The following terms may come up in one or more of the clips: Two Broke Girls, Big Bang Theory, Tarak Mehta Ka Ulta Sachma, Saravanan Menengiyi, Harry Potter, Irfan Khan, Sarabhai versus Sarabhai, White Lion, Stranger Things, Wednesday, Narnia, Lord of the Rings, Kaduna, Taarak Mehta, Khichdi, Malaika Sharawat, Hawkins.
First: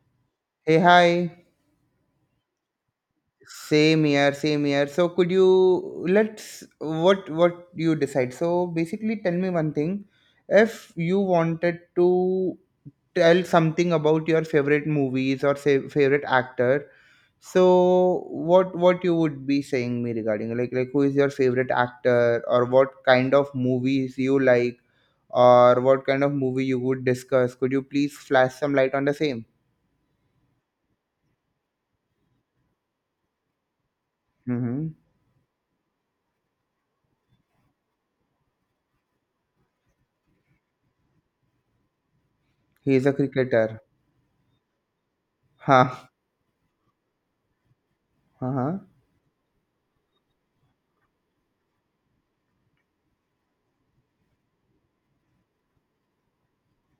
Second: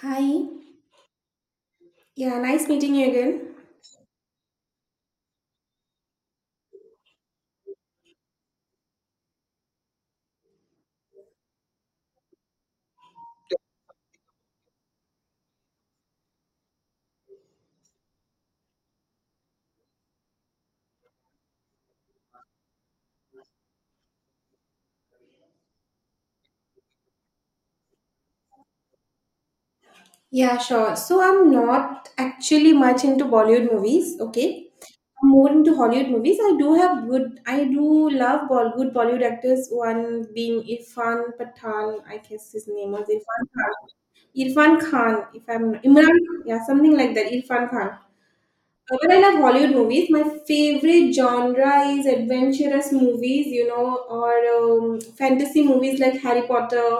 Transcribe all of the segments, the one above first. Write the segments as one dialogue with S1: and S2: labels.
S1: Hi.
S2: Hey, hi.
S1: Yeah, nice meeting you again.
S2: Same here, same here. So could you, let's what you decide? So basically, tell me one thing. If you wanted to tell something about your favorite movies or say favorite actor, so what you would be saying me regarding, like who is your favorite actor or what kind of movies you like or what kind of movie you would discuss? Could you please flash some light on the same?
S1: Yeah, sure. So I'm not actually much into Bollywood movies, okay?
S2: Mm-hmm.
S1: I'm more into Hollywood movies. I do love good Bollywood actors. One being Irfan Pathan, I guess his name
S2: He is
S1: was
S2: a
S1: Irfan Khan.
S2: cricketer.
S1: Irfan Khan, if I'm Imran, yeah, something like that. Irfan Khan.
S2: Uh-huh.
S1: But I love Hollywood movies. My favorite genre is adventurous movies, you know, or fantasy movies like Harry Potter,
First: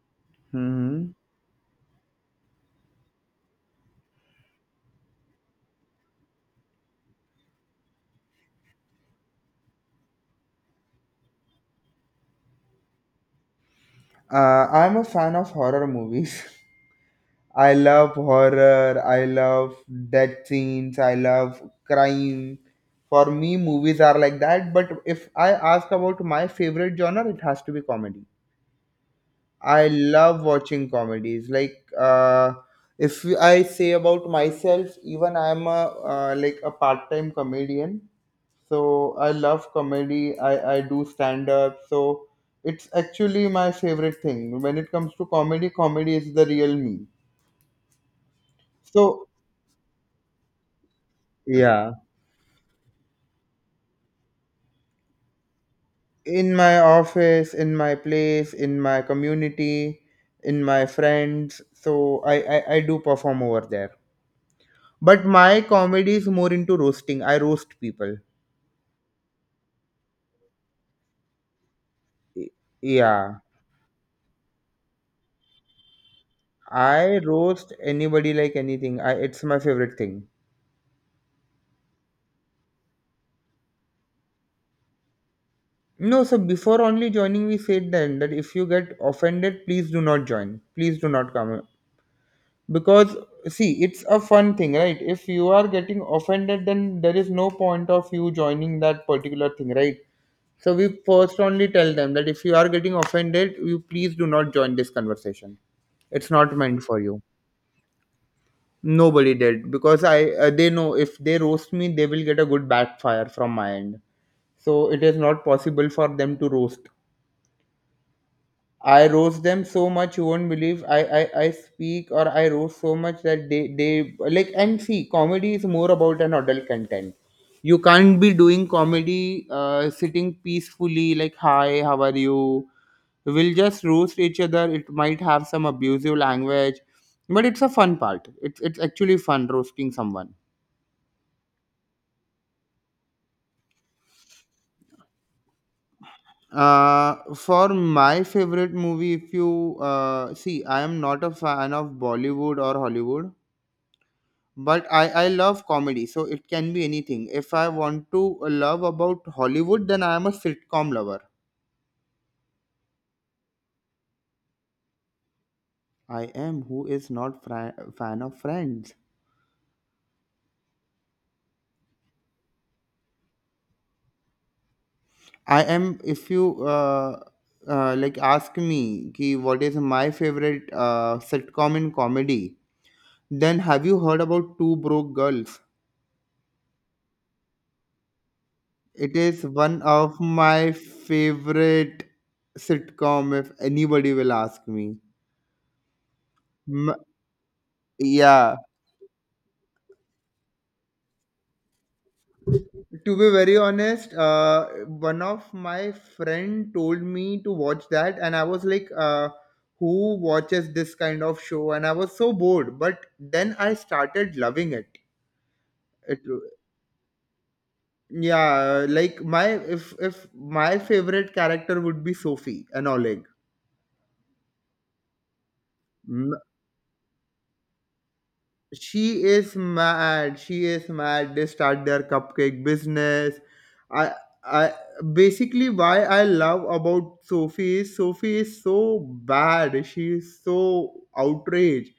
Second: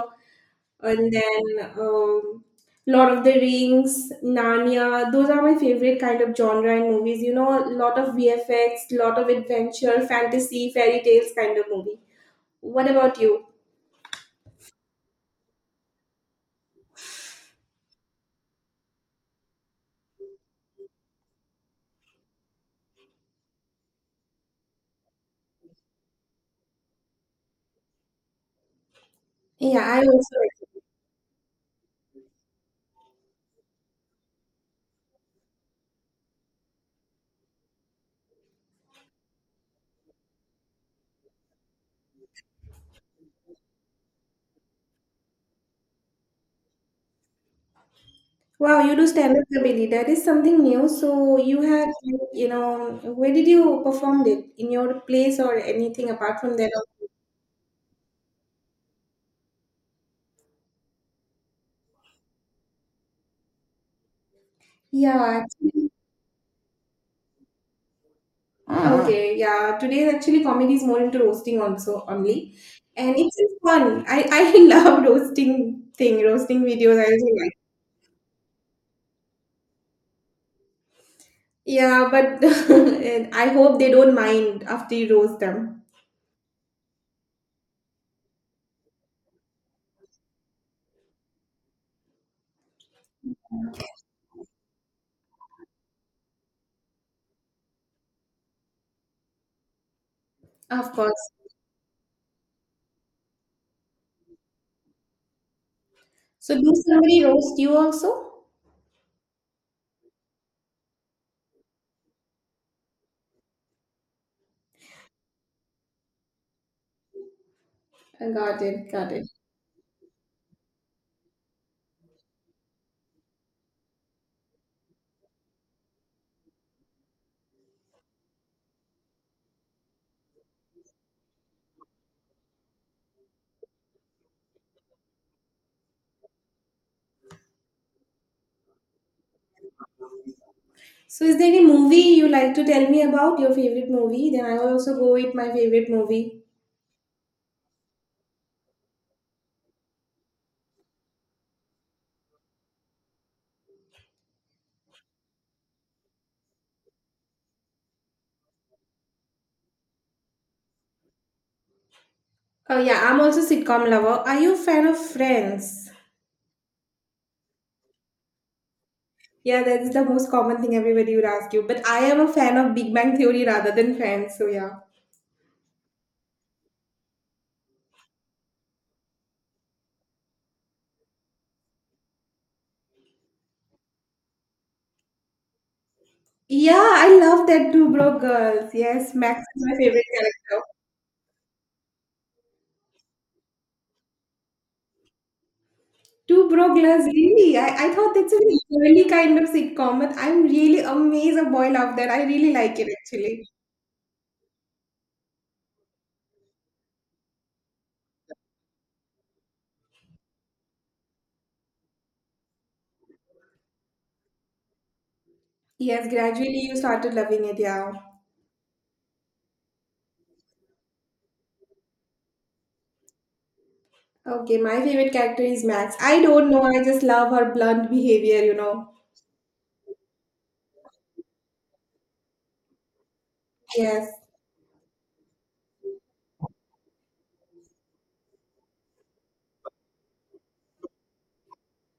S1: and
S2: Hmm.
S1: then Lord of the Rings, Narnia. Those are my favorite kind of genre in movies. You know, a lot of VFX, lot of adventure, fantasy, fairy tales kind of movie. What about you?
S2: I'm a fan of horror movies. I love horror. I love death scenes. I love crime. For me, movies are like that. But if I ask about my favorite genre, it has to be comedy. I
S1: Yeah, I also.
S2: love watching comedies. Like, uh, if I say about myself, even I'm a like a part-time comedian. So I love comedy. I do stand up, so it's actually my favorite thing when it comes to comedy. Comedy is the real me.
S1: Wow, you do
S2: So
S1: stand-up comedy. That is something new.
S2: yeah,
S1: You know, where did you perform it? In your place or anything apart
S2: in
S1: from that?
S2: my office, in my place, in my community, in my friends, so I do perform over there. But
S1: Yeah,
S2: my
S1: actually,
S2: comedy is more into roasting. I roast people.
S1: okay, yeah. Today actually comedy is more into roasting also
S2: Y-
S1: only, and it's
S2: yeah
S1: just fun. I love roasting thing, roasting videos. I
S2: I
S1: also like.
S2: roast anybody, like anything. It's my favorite thing.
S1: Yeah, but and I hope they don't mind after you roast them.
S2: No, so before only joining, we said then that if you get offended, please do not join. Please do not come. Because, see, it's a fun thing, right? If you are getting offended, then there is no point of you joining that particular thing, right? So we
S1: Of course.
S2: first only tell them that if you are getting offended, you please do not join this conversation. It's not
S1: So do
S2: meant for you.
S1: somebody roast you also?
S2: Nobody did because I they know if they roast me, they will get a good backfire from my end. So it is not possible for them to roast.
S1: I got it.
S2: I
S1: Got it.
S2: roast them so much you won't believe. I speak or I roast so much that they like. And see, comedy is more about an adult content. You can't be doing comedy sitting peacefully like, hi, how are you. We'll just roast each other. It might have some abusive language, but it's a fun part. It's actually fun roasting someone.
S1: So, is there any movie you like to tell me about your favorite movie? Then I'll also go with my favorite movie.
S2: For my favorite movie, if you see, I am not a fan of Bollywood or Hollywood. But I love comedy, so it can be anything. If I want to love about Hollywood, then I am a sitcom lover.
S1: Oh yeah, I'm also sitcom lover. Are you a fan of Friends?
S2: I am. Who is not fan of Friends?
S1: Yeah, that is the most common thing everybody would ask you. But I am a fan of Big Bang Theory rather than Friends. So yeah.
S2: I am. If you like ask me ki what is my favorite sitcom in comedy, then have you heard about Two Broke Girls?
S1: Yeah, I love that Two Broke Girls. Yes,
S2: It
S1: Max
S2: is
S1: is my
S2: one
S1: favorite
S2: of
S1: character.
S2: my favorite sitcom if anybody will ask me.
S1: Two Broke
S2: M-
S1: Girls, really? I thought that's a
S2: yeah
S1: girly kind of sitcom, but I'm really amazed a boy loved that. I really like it
S2: To be
S1: actually.
S2: very honest, one of my friend told me to watch that, and I was like, "Who watches this kind of show?" And I was so bored. But then I started loving it.
S1: Yes,
S2: It,
S1: gradually you started loving it, yeah.
S2: yeah, like my if my favorite character would be Sophie and Oleg.
S1: Okay, my favorite character is Max. I
S2: Hmm.
S1: don't know, I just love her blunt behavior, you know.
S2: She is mad. She is mad. They start their cupcake business.
S1: Yes,
S2: I, I basically, why I love about Sophie is so bad. She is so outraged.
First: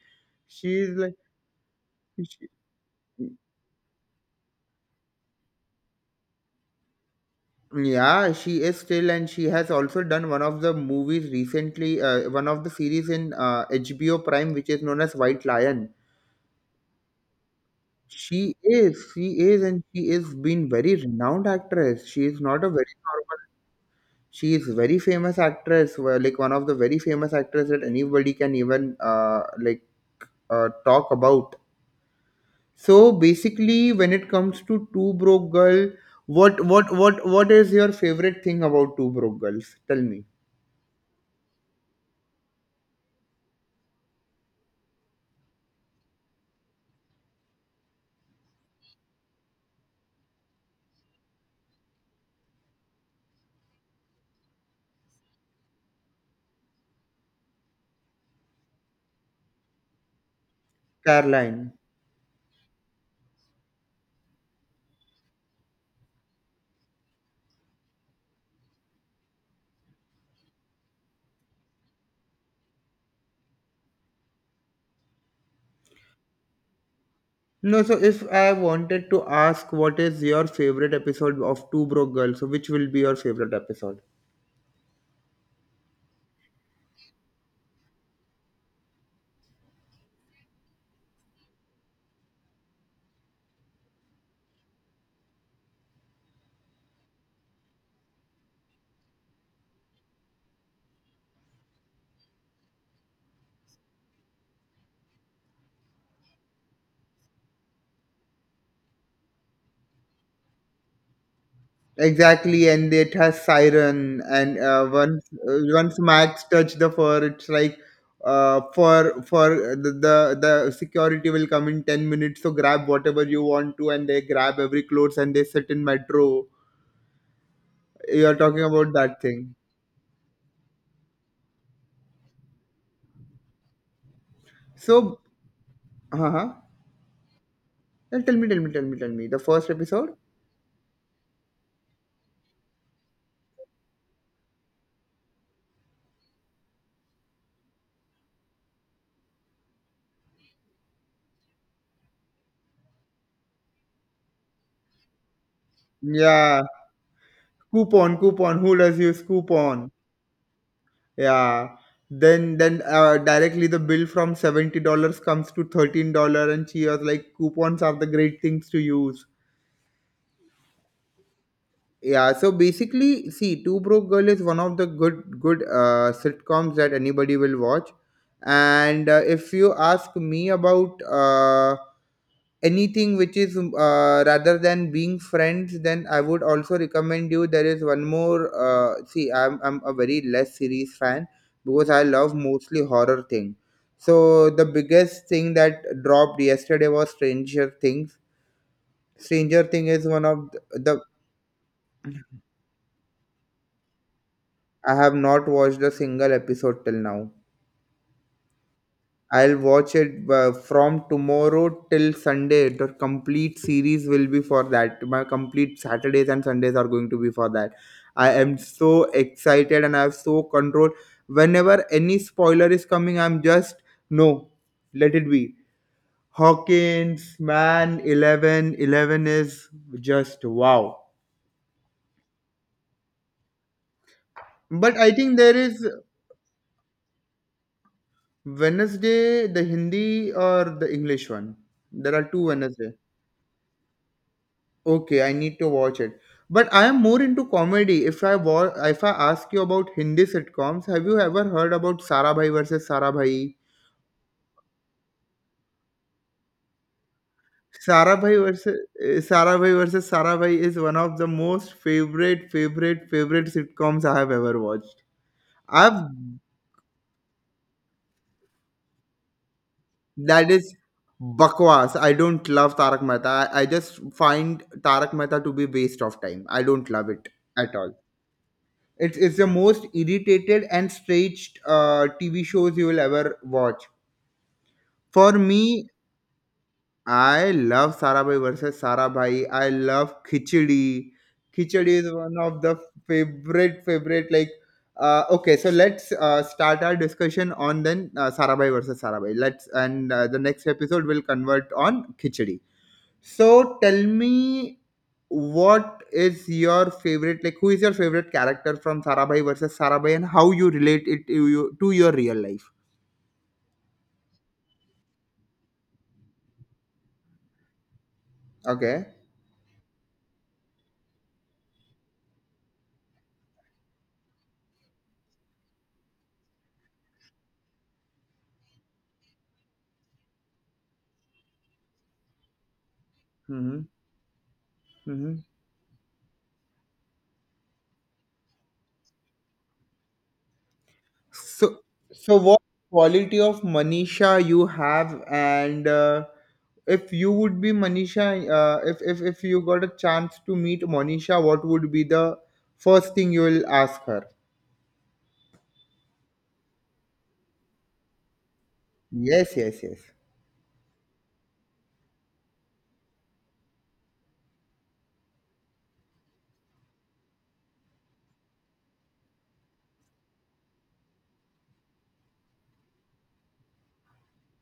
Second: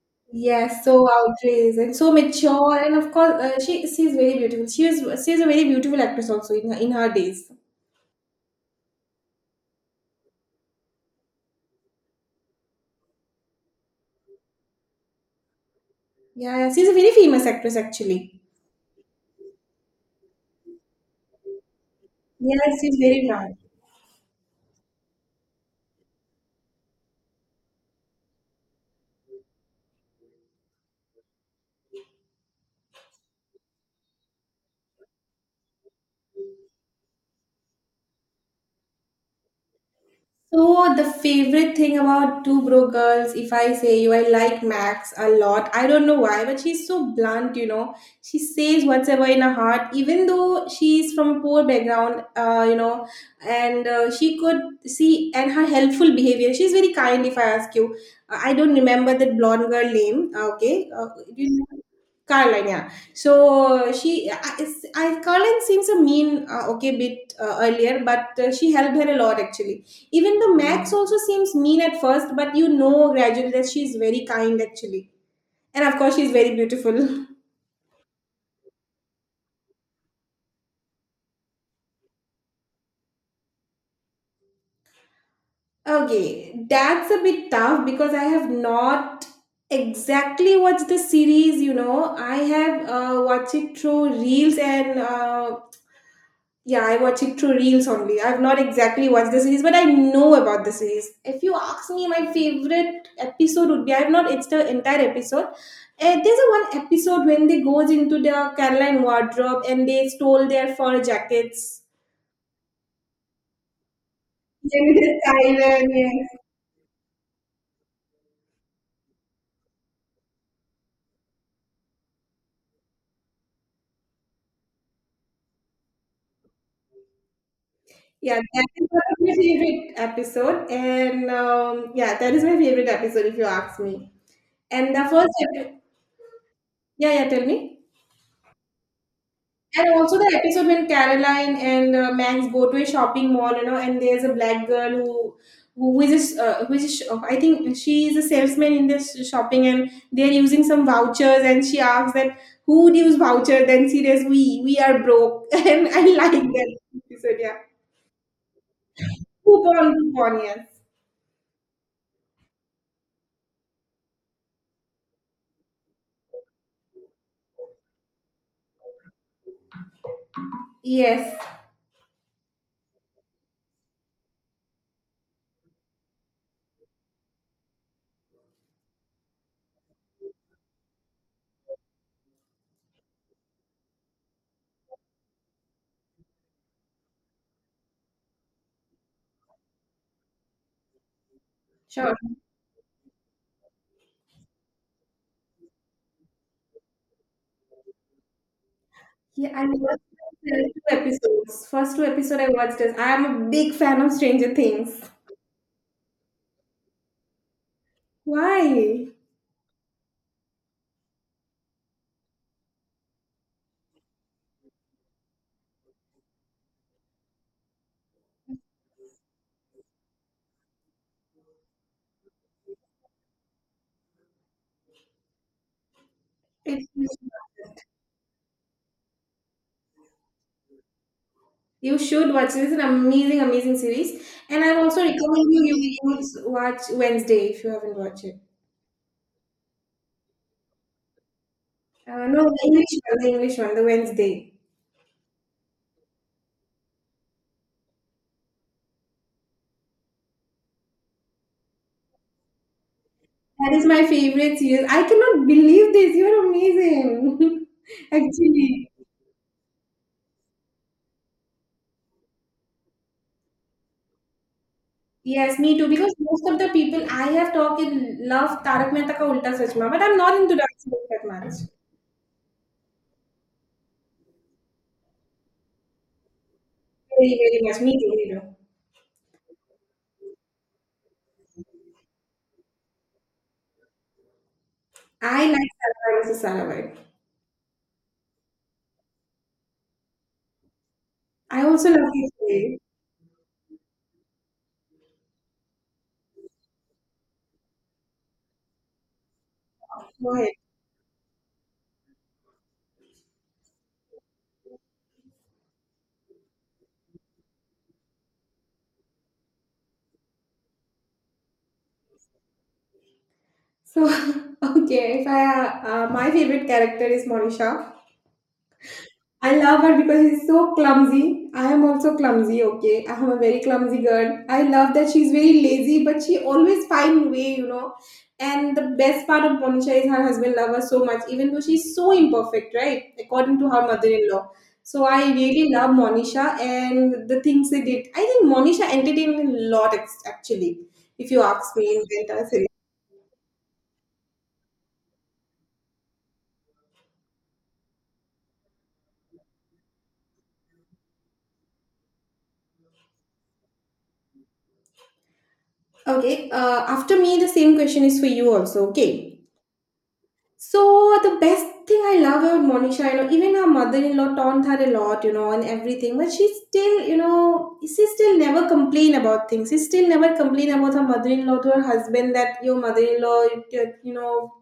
S2: She
S1: yes,
S2: is
S1: so
S2: like,
S1: outraged and so
S2: she,
S1: mature, and of course, she's very beautiful. She's a very beautiful actress also in in her days.
S2: yeah, she is still, and she has also done one of the movies recently. One of the series in HBO Prime, which is known as White Lion.
S1: Yeah, yeah, she's a very famous actress actually.
S2: She is, and she is been very renowned actress. She is not a
S1: Yes,
S2: very,
S1: she's very young.
S2: she is very famous actress, like one of the very famous actress that anybody can even like talk about. So basically, when it comes to Two Broke Girl, what is your favorite thing about Two Broke Girls? Tell me.
S1: So the favorite thing about Two Broke Girls, if I say you, I like Max a lot. I don't know why, but she's so blunt, you know. She says whatever in her heart, even though she's from a poor background, you know, and she could see and her helpful behavior. She's very kind, if I ask you. I don't remember that blonde girl name. Okay, do you
S2: Caroline.
S1: Caroline, yeah. I Caroline seems a mean, okay, bit earlier, but she helped her a lot actually. Even the Max also seems mean at first, but you know gradually that she's very kind actually, and of course she's very beautiful.
S2: No, so if I wanted to ask what is your favorite episode of Two Broke Girls, so which will be your favorite episode?
S1: Okay, that's a bit tough because I have not exactly watched the series, you know. I have watched it through reels and yeah, I watch it through reels only. I've not exactly watched the series, but I know about the series. If you ask me, my favorite episode would be I've not it's the entire episode. There's a one episode when they goes into the Caroline wardrobe and they stole their fur jackets.
S2: Exactly, and it has siren, and
S1: Then it
S2: once uh,
S1: is
S2: once
S1: silent,
S2: Max touch the fur, it's like for the security will come in 10 minutes. So grab whatever you want to, and they grab every clothes, and they sit in metro. You are
S1: yes. Yeah,
S2: talking
S1: that is
S2: about
S1: one of
S2: that
S1: my
S2: thing.
S1: favorite episode, and yeah, that is my favorite episode if you ask me. And the
S2: So,
S1: first,
S2: uh-huh.
S1: yeah, yeah, tell me.
S2: Tell me, tell me, tell me, tell me. The first
S1: And
S2: episode.
S1: also the episode when Caroline and Max go to a shopping mall, you know, and there's a black girl who is a, who is a, I think she is a salesman in this shopping, and they're using some vouchers, and she asks that who would use voucher? Then she says we are broke, and I like
S2: Yeah,
S1: that episode. Yeah,
S2: coupon, coupon. Who does use
S1: coupon
S2: coupon?
S1: coupon yes
S2: Yeah. Then directly the bill from $70 comes to $13, and she was like, coupons are the great things to use.
S1: yes
S2: Yeah, so basically, see, Two Broke Girl is one of the good good sitcoms that anybody will watch. And if you ask me about anything which is rather than being friends, then I would also recommend you. There is one more. See, I'm a very less series fan because I
S1: sure
S2: love mostly horror thing. So the biggest thing that dropped yesterday was Stranger Things.
S1: yeah.
S2: Stranger
S1: I
S2: Thing
S1: watched
S2: is one of
S1: the two
S2: the.
S1: episodes. First two episode I watched is I am a big fan of Stranger
S2: I
S1: Things.
S2: have not watched a single episode till now.
S1: Why?
S2: I'll watch it from tomorrow till Sunday. The complete series will be for that. My complete Saturdays and Sundays are going to be for that. I am so excited and I have so control. Whenever any spoiler is coming, I'm just no, let it be.
S1: It's
S2: Hawkins, man, 11 11 is just wow.
S1: you should watch it. It's an amazing, amazing series. And I
S2: But
S1: also
S2: I think
S1: recommend
S2: there
S1: you
S2: is
S1: you should watch Wednesday if you haven't watched it.
S2: Wednesday, the Hindi or the English one? There are
S1: No,
S2: two
S1: the English
S2: Wednesday.
S1: one, the English one, the Wednesday.
S2: Okay, I need to watch it. But I am more into comedy. If I ask you about Hindi sitcoms, have you ever heard about Sarabhai versus Sarabhai?
S1: That is my favorite series. I cannot believe this. You're amazing. Actually.
S2: Sarabhai versus Sarabhai is one of the most favorite, favorite, favorite sitcoms I have ever watched.
S1: Yes, me too.
S2: I've.
S1: Because most of the people I have talked with love Tarak Mehta Ka Ulta Sachma, but I'm not
S2: That
S1: into that
S2: is
S1: series that much.
S2: bakwas. I don't love Tarak Mehta. I just find Tarak Mehta to be waste of time. I don't love it
S1: Very, very
S2: at
S1: much.
S2: all.
S1: Me too, me too.
S2: It's the most irritated and stretched TV shows you will ever watch. For
S1: I like
S2: me,
S1: Saravanan Saravai.
S2: I love Sarabhai versus Sarabhai. I love Khichdi.
S1: I
S2: Khichdi
S1: also love
S2: is
S1: this
S2: one of the
S1: series.
S2: favorite favorite, like. Okay, so let's start our discussion on then Sarabhai versus Sarabhai. Let's. And
S1: Go
S2: the
S1: ahead.
S2: next episode will convert on Khichdi. So tell me, what is your favorite, like, who is your favorite character from Sarabhai versus Sarabhai, and how you relate it to you to your real life.
S1: So, okay, if I, my favorite character is Monisha.
S2: Okay.
S1: I love her because she's so clumsy. I am also clumsy, okay? I am a very clumsy girl. I love that she's very lazy, but she always find way, you know. And the best part of Monisha is her husband loves her so much, even though she's so imperfect, right? According to
S2: Hmm.
S1: her mother-in-law. So I
S2: Hmm.
S1: really love Monisha and the things they did. I think Monisha entertained me a lot, actually, if you ask
S2: So
S1: me in the
S2: so
S1: entire
S2: what
S1: series.
S2: quality of Manisha you have, and if you would be Manisha if you got a chance to meet Manisha, what would be the first thing you will ask her?
S1: Okay, after me, the same question is for you also. Okay.
S2: Yes, yes, yes.
S1: So the best thing I love about Monisha, you know, even her mother-in-law taunt her a lot, you know, and everything, but she still, you know, she still never complain about things. She still never complain about her mother-in-law to her husband that your mother-in-law, you know,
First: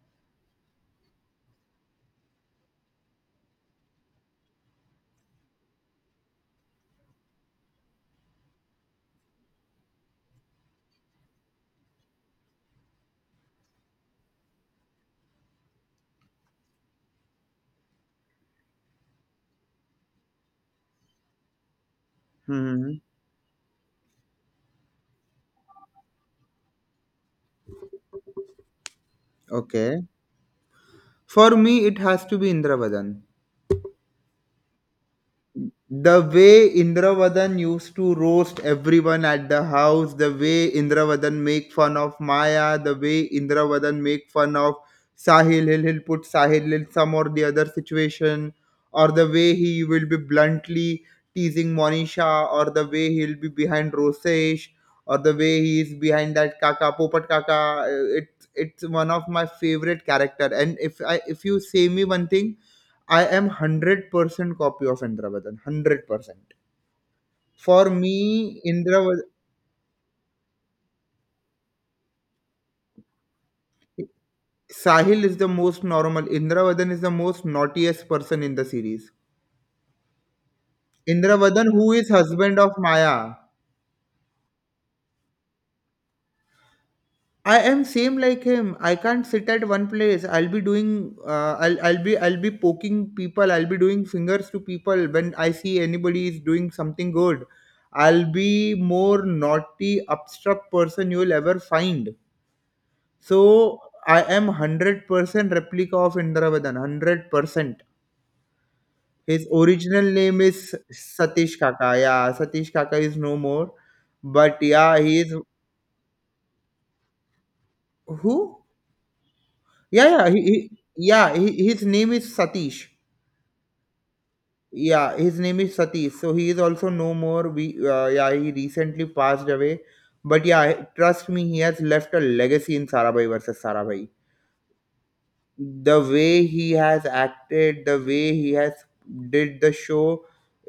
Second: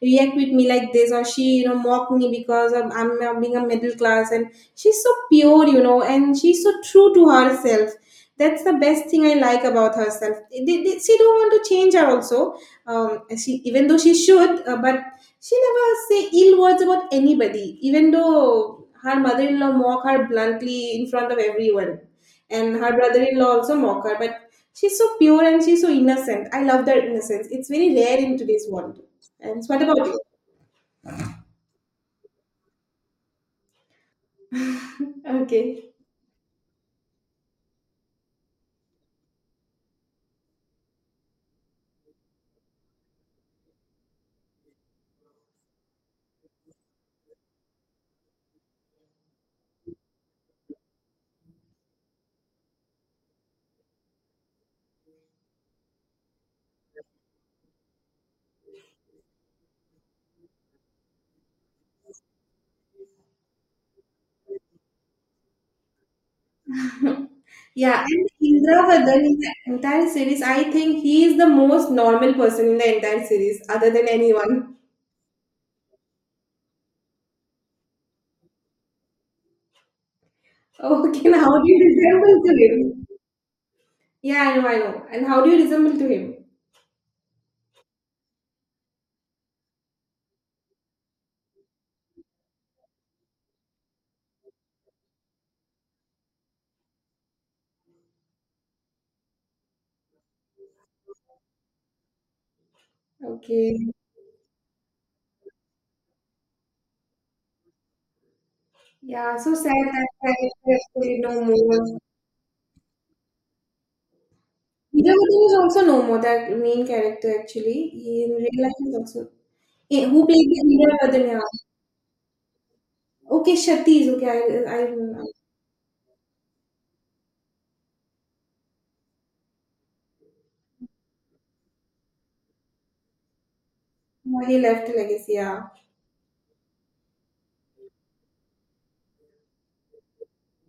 S1: react with me like this, or she, you know, mock me because I'm being a middle class, and she's so pure, you know, and she's so true to herself. That's the best thing I like about herself. She don't want to change her also. She even though she should, but she never say ill words about anybody, even though her mother-in-law mock her bluntly in front of everyone. And her
S2: Hmm.
S1: brother-in-law also mock her, but she's so pure and she's so innocent. I love that innocence. It's very rare in today's world. And what
S2: Okay.
S1: about you?
S2: For me, it has to be Indra Vadan.
S1: Okay.
S2: The way Indravadan used to roast everyone at the house, the way Indravadan make fun of Maya, the way Indravadan make fun of Sahil, he'll put Sahil in some or the other situation, or the way he will be bluntly teasing Monisha, or the way he'll be behind Rosesh, or the way he is behind that Kaka Popat Kaka. It's one of my favorite character, and if you say me one thing, I am 100% copy of Indravadan. 100%. For
S1: Yeah, and
S2: me,
S1: Indra
S2: Indravadan,
S1: Vadan in the entire series, I think he is the most normal person in the entire series, other than anyone.
S2: Sahil is the most normal. Indravadan is the most naughtiest person in the series.
S1: Okay, now how
S2: Indravadan,
S1: do you
S2: who is
S1: resemble
S2: husband
S1: to
S2: of
S1: him?
S2: Maya.
S1: Yeah, I know, I know. And how do you resemble to him?
S2: I am same like him. I can't sit at one place. I'll be doing. I'll be poking people. I'll be doing fingers to people when I see anybody is doing something good. I'll be more naughty, upstruck person you will ever find. So
S1: Okay.
S2: I am 100% replica of Indravadan. 100%.
S1: Yeah,
S2: His
S1: so sad that
S2: original name is
S1: character actually no
S2: Satish Kaka.
S1: more.
S2: Yeah, Satish Kaka is no more. But yeah, he is.
S1: Nilavatan is also no more, that main character actually. He in
S2: Who?
S1: real life is also. Eh,
S2: Yeah,
S1: who
S2: yeah,
S1: played
S2: he
S1: the Nilavatan?
S2: yeah,
S1: Yeah.
S2: his name is Satish.
S1: Okay, Shati is okay. I
S2: Yeah,
S1: remember.
S2: his name is Satish. So he is also no more. We yeah, he recently passed away. But yeah, trust me, he has left a legacy in Sarabhai versus Sarabhai.
S1: Yeah, he left a legacy, yeah.
S2: The way he has acted, the way he has did the show,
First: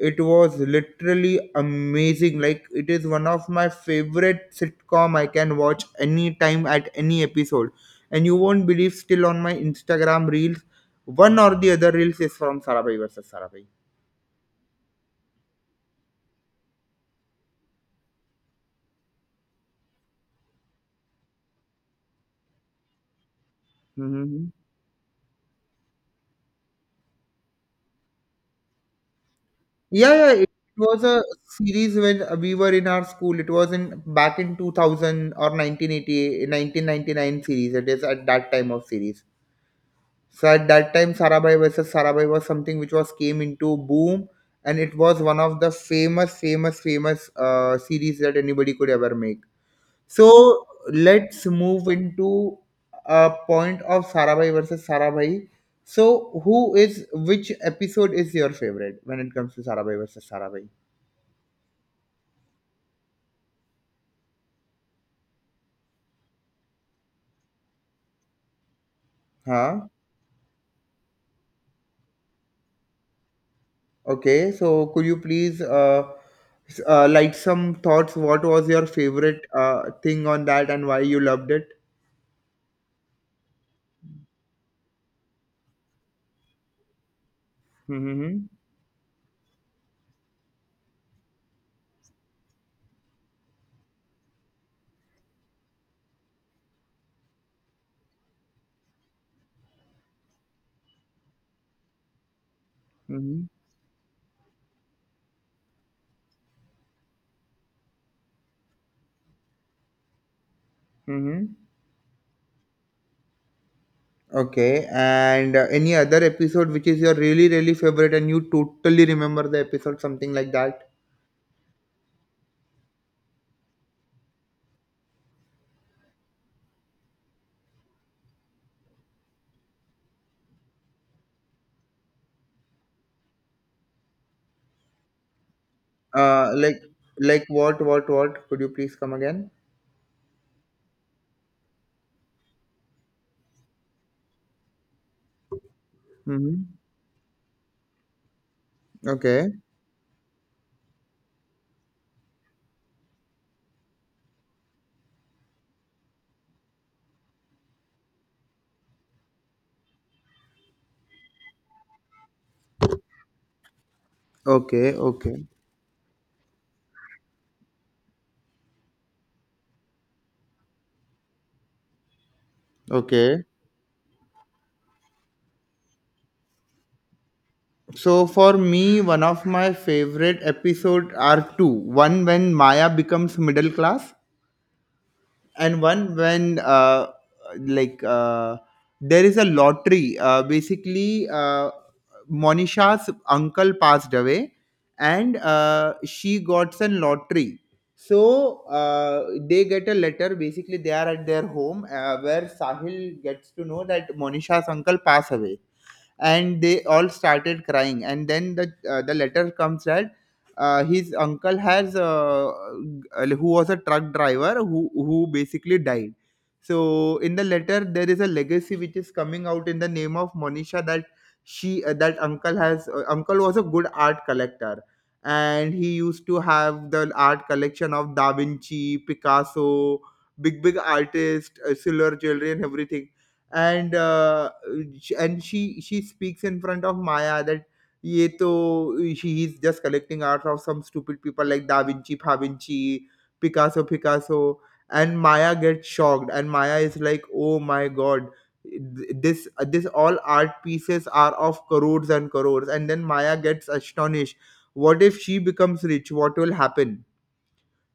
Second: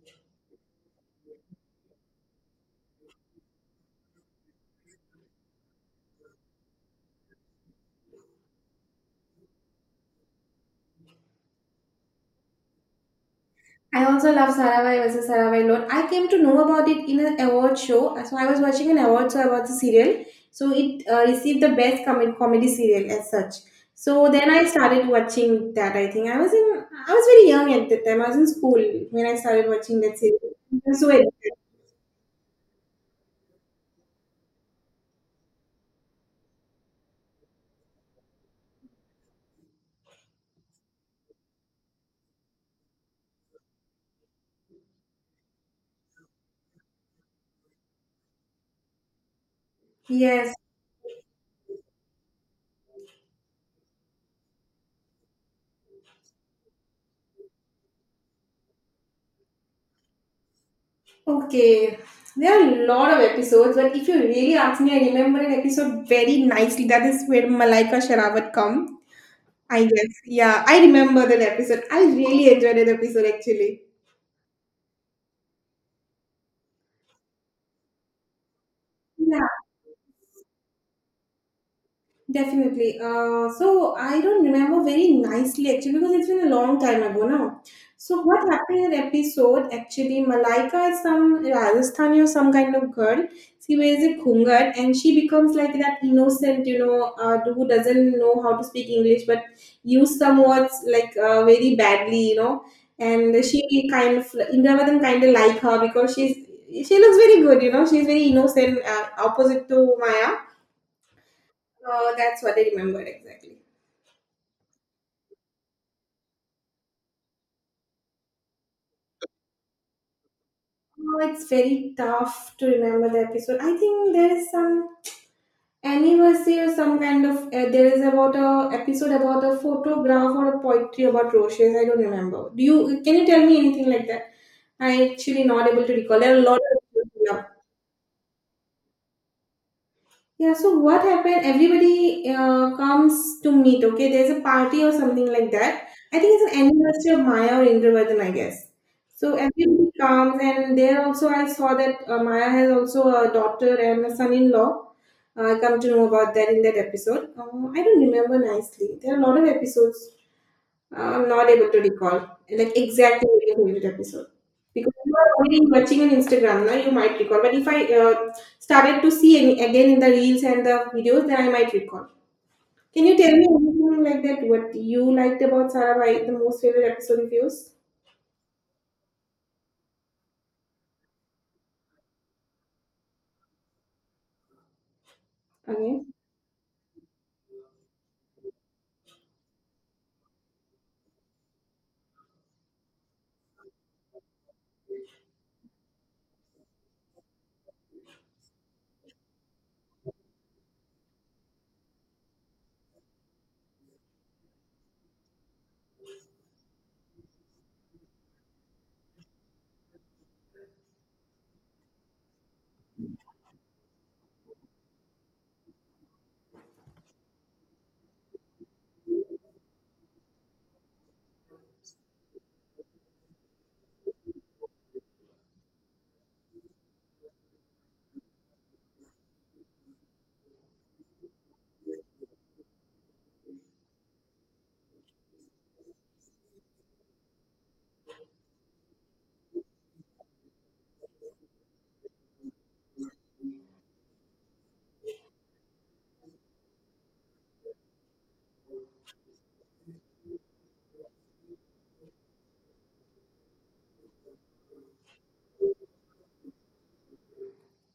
S2: it was literally amazing. Like, it is one of my favorite sitcom. I can watch anytime at any episode. And you won't believe, still on my Instagram reels, one or the other reels is from Sarabhai versus Sarabhai.
S1: I also love Saravai versus Saravai Lord. I came to know about it in an award show. So I was watching an award show about the serial. So it received the best comedy serial as such. So
S2: Mm-hmm.
S1: then I started watching that. I think I was in I was very young at that time. I was in school when I started watching
S2: Yeah,
S1: that
S2: yeah, it
S1: serial. I was
S2: was
S1: so
S2: a
S1: excited.
S2: series when we were in our school. It was in, back in 2000 or 1980, 1999 series. It is at that time of series. So at that time, Sarabhai versus Sarabhai was something which was came into boom, and it was one of the famous, famous, famous series that anybody could ever make.
S1: Yes.
S2: So let's move into a point of Sarabhai versus Sarabhai. So who is which episode is your favorite when it comes to Sarabhai versus Sarabhai?
S1: Okay. There are a lot of episodes, but if you really ask me, I remember an episode very nicely. That is where Malaika Sharawat come. I
S2: Huh?
S1: guess. Yeah, I remember that episode. I really enjoyed that episode actually.
S2: Okay. So could you please like some thoughts? What was your favorite
S1: Yeah.
S2: thing on that, and why you loved it?
S1: Definitely. So I don't remember very nicely actually because it's been a long time ago now. So
S2: Mm-hmm.
S1: what happened in an episode actually Malaika is some Rajasthani or some kind of girl. She wears a khungat and she becomes like that innocent, you know, who doesn't know how to speak English but use some words like very badly, you know.
S2: Mm-hmm.
S1: And she kind of Indravadan kind of like her because she looks very good, you know. She's very innocent, opposite to Maya.
S2: Mm-hmm.
S1: Oh, that's what I remember exactly.
S2: Okay. And any other episode which is your really really favorite and you totally remember the episode, something like that?
S1: Oh, it's very tough to remember the episode. I think there is some anniversary or some kind of. There is about a episode about a photograph or a poetry about roaches. I don't remember. Do you? Can you tell me anything like that? I actually not able to recall. There are a
S2: Uh,
S1: lot
S2: like like
S1: of.
S2: what what? Could you please come again?
S1: Yeah, so what happened? Everybody comes to meet, okay? There's a party or something like that. I think it's
S2: Mm-hmm.
S1: an anniversary of Maya or Indravardhan, I guess. So
S2: Okay.
S1: everybody comes, and there also I saw that Maya has also a daughter and a son in law. I come to know about that in that episode. I don't remember nicely. There are a lot of episodes. I'm not able to recall like exactly your favorite episode
S2: Okay.
S1: because you are
S2: Okay.
S1: only watching on Instagram now. You might recall, but if I started to see any, again in the reels and the videos, then I might recall. Can you tell
S2: Okay.
S1: me anything like that? What you liked about Sarabhai, the most favorite episode of yours?
S2: So for me, one of my favorite episode are two. One when Maya becomes middle class, and
S1: Okay.
S2: one when like uh, there is a lottery basically monisha's uncle passed away and she got some lottery. So they get a letter, basically they are at their home where sahil gets to know that monisha's uncle passed away, and they all started crying, and then the letter comes that his uncle has who was a truck driver who basically died. So in the letter there is a legacy which is coming out in the name of monisha, that she that uncle has uncle was a good art collector and he used to have the art collection of da vinci picasso, big big artists, silver jewelry and everything. And and she speaks in front of Maya that ye to she is just collecting art of some stupid people like Da Vinci, Pa Vinci, Picasso, Picasso, and Maya gets shocked, and Maya is like, oh my god, this all art pieces are of crores and crores, and then Maya gets astonished. What if she becomes rich? What will happen?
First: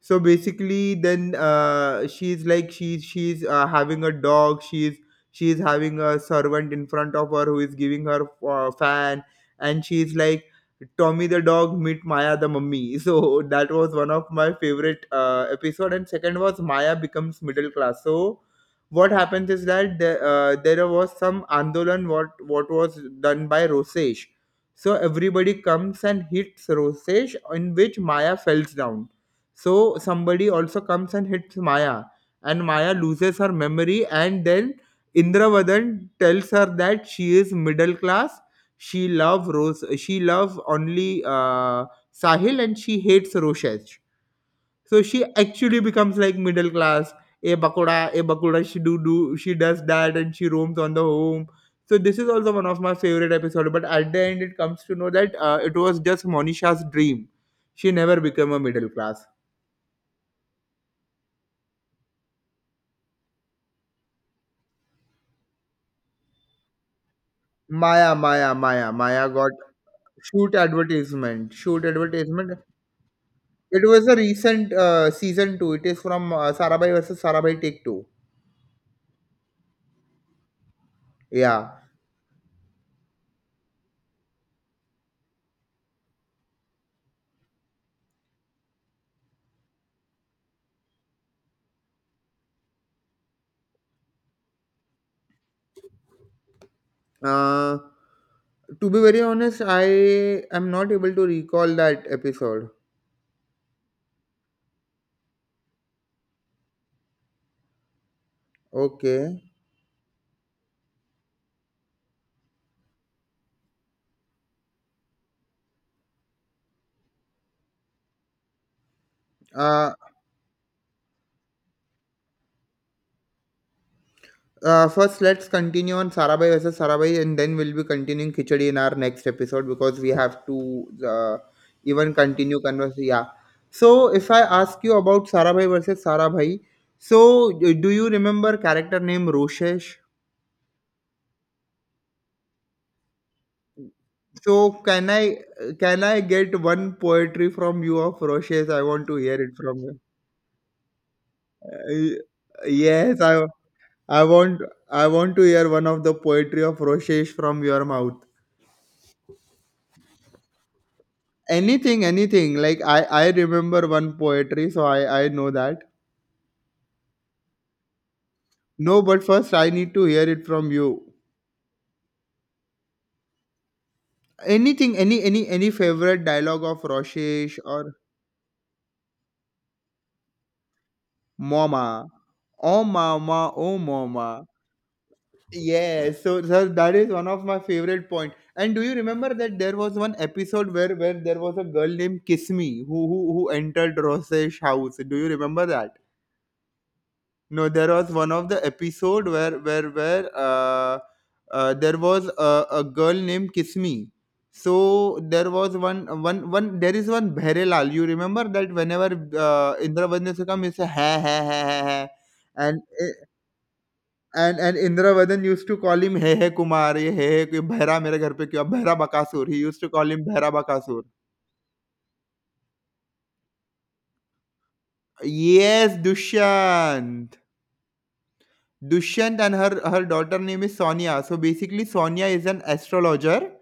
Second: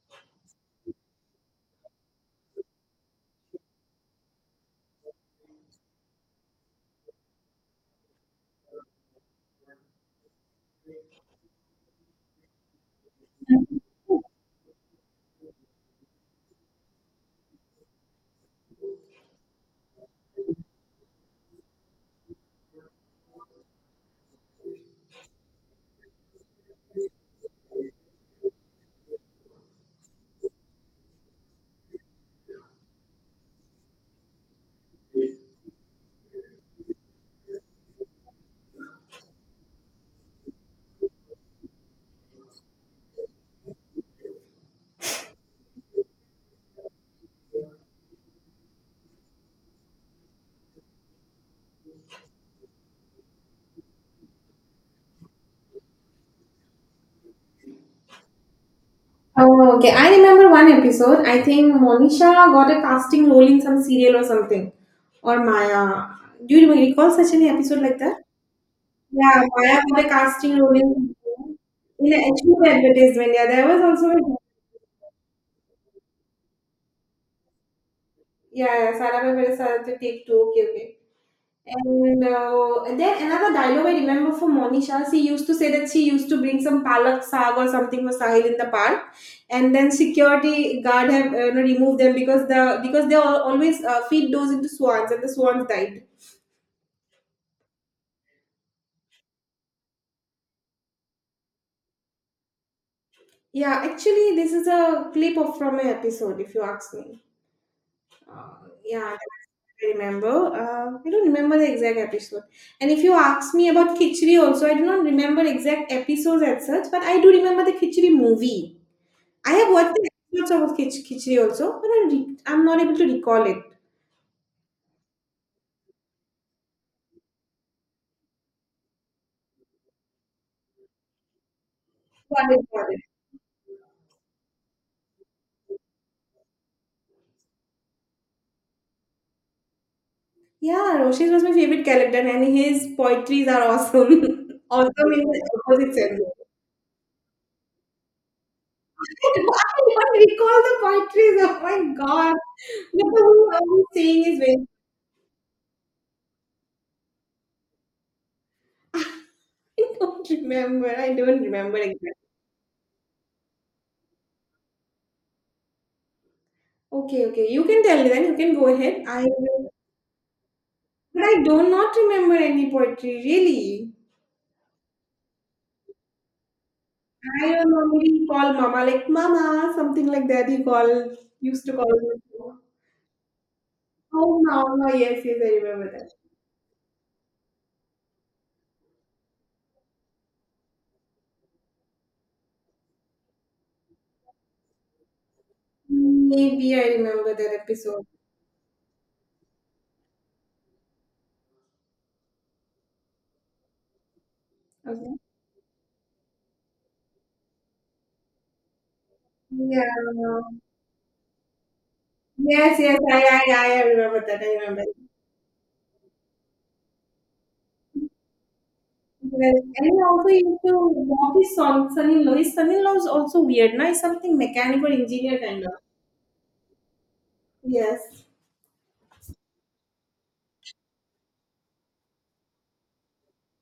S2: So basically then she's having a dog. She's having a servant in front of her who is giving her fan, and she's like tommy the dog meet maya the mummy so that was one of my favorite episode. And second was maya becomes middle class. So what happens is that there was some andolan what was done by rosesh. So everybody comes and hits rosesh, in which maya falls down. So somebody also comes and hits Maya, and Maya loses her memory, and then Indravadan tells her that she is middle class. She love Rose. She love only Sahil, and she hates Roshesh. So she actually becomes like middle class. A bakoda, a bakoda. She do do. She does that, and she roams on the home. So this is also one of my favorite episode. But at the end, it comes to know that it was just Monisha's dream. She never became a middle class.
S1: Oh, okay. I remember one episode. I think Monisha got a casting role in some serial or something, or Maya. Do you recall such an episode like
S2: Maya,
S1: that?
S2: Maya, Maya, Maya
S1: Yeah,
S2: got
S1: Maya for the
S2: shoot
S1: casting role
S2: advertisement. Shoot
S1: in the
S2: advertisement.
S1: actual advertisement. Yeah, there was
S2: It was
S1: also
S2: a
S1: a
S2: recent season two. It is from Sarabhai versus Sarabhai Take Two.
S1: yeah, yeah, Sara Perez had to take two. Okay, okay.
S2: Yeah.
S1: And then another dialogue I remember from Monisha. She used to say that she used to bring some palak saag or something for Sahil in the park, and then security guard have you know, removed them because they always feed those into swans, and the swans died.
S2: Uh, to be very honest, I am not able to recall that episode.
S1: Yeah, actually, this is a clip of from an episode. If you ask me. Uh, yeah, that's
S2: Okay.
S1: what I remember. I don't remember the exact episode. And if you ask me about Khichdi also, I do not remember exact episodes as such, but I do remember the Khichdi movie. I have
S2: Uh,
S1: watched the episodes of Khichdi also, but I I'm not able to recall it.
S2: First, let's continue on Sarabhai versus Sarabhai, and then we'll be continuing Khichdi in our next episode, because we have to even
S1: Got
S2: continue
S1: it, got
S2: converse.
S1: it.
S2: Yeah. So, if I ask you about Sarabhai versus Sarabhai, so do you remember character name Roshesh?
S1: Yeah, Roshis was my favorite character, and his poetries are awesome.
S2: So,
S1: awesome in the opposite
S2: can
S1: sense.
S2: I get one poetry from you of Roshesh? I want to hear
S1: I
S2: it from you.
S1: don't recall the poetries. Oh my
S2: Uh,
S1: god. But
S2: yes, I
S1: the whole
S2: I
S1: saying is very
S2: want I want to hear one of the poetry of Roshesh from your mouth.
S1: I don't remember. I don't remember
S2: Anything,
S1: exactly.
S2: anything, like I remember one poetry, so I know that,
S1: Okay, okay. You can tell then. You can go
S2: no,
S1: ahead.
S2: but
S1: I
S2: first I
S1: will.
S2: need to hear it from you.
S1: But I do not remember any poetry, really.
S2: Anything, any favorite dialogue of
S1: I
S2: roshesh,
S1: don't
S2: or
S1: know. Mama like Mama, something like that. He call used to
S2: mama,
S1: call me.
S2: oh mama, oh mama,
S1: Oh, Mama. Yes, yes, I remember that.
S2: yes. So sir, that is one of my favorite point. And do you remember that there was one episode where there was a girl named kismi who entered roshesh house? Do you remember that?
S1: Maybe I remember that
S2: No, there
S1: episode.
S2: was one of the episode where there was a girl named Kismi.
S1: Okay.
S2: So there was one, there is one Bherelal. You remember that? Whenever Indravadan used to
S1: Yeah.
S2: come, he used to ha ha ha ha ha,
S1: Yes,
S2: and
S1: I remember that. I
S2: and
S1: remember.
S2: Indravadan used to call him, Hey Hey Kumar, ये हे हे बहरा मेरे घर पे क्यों बहरा Bakasur.
S1: Well,
S2: He used to
S1: and I
S2: call him
S1: also
S2: बहरा
S1: used to
S2: Bakasur.
S1: watch his son, son-in-law. His son-in-law is also weird, now he's something mechanical engineer kind of.
S2: Yes, Dushyant.
S1: Yes.
S2: Dushyant, and her daughter name is Sonia. So basically, Sonia is an astrologer.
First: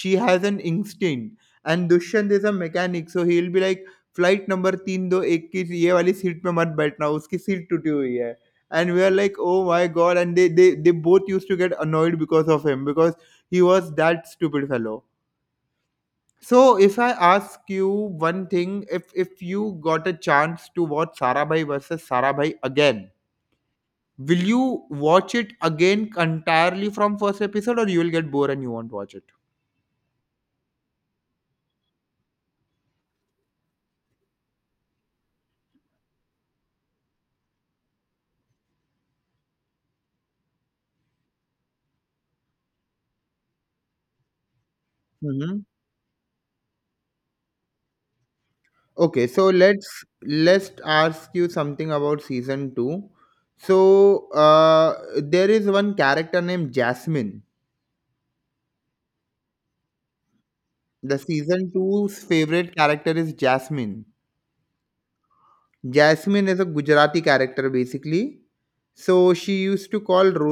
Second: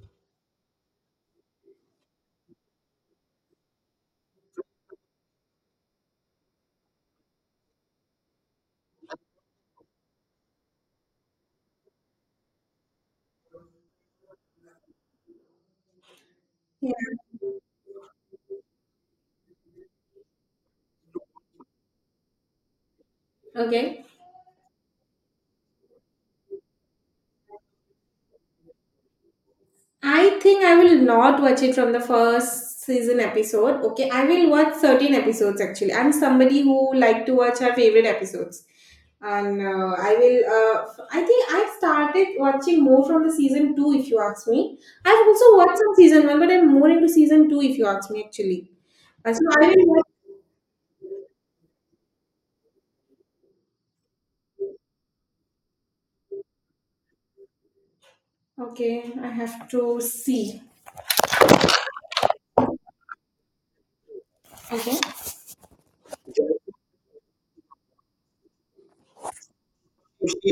S2: She has an instinct, and Dushyant is a mechanic. So he'll be like, flight number तीन दो एक की ये वाली seat पे मत बैठना उसकी सीट टूटी हुई है and we are like oh my god and they both use to get annoyed because of him because he was that stupid fellow so if
S1: Yeah.
S2: I ask you one thing if you got a chance to watch Sarabhai versus Sarabhai again.
S1: Okay.
S2: Will you watch it again entirely from first episode, or you will get bored and you won't watch it?
S1: I think I will not watch it from the first season episode. Okay, I will watch 13 episodes actually. I'm somebody who like to watch her favorite episodes, and I think I started watching more from the season two. If you ask me, I've also
S2: Mm-hmm.
S1: watched some season one, but I'm more into season two. If you ask me, actually.
S2: Okay,
S1: So
S2: so
S1: I will
S2: let's ask you something about season two. So there is one character named Jasmine.
S1: Okay, I have to see.
S2: The season two's favorite character is Jasmine.
S1: Okay.
S2: Jasmine is a Gujarati character basically. So she used to call
S1: Sushi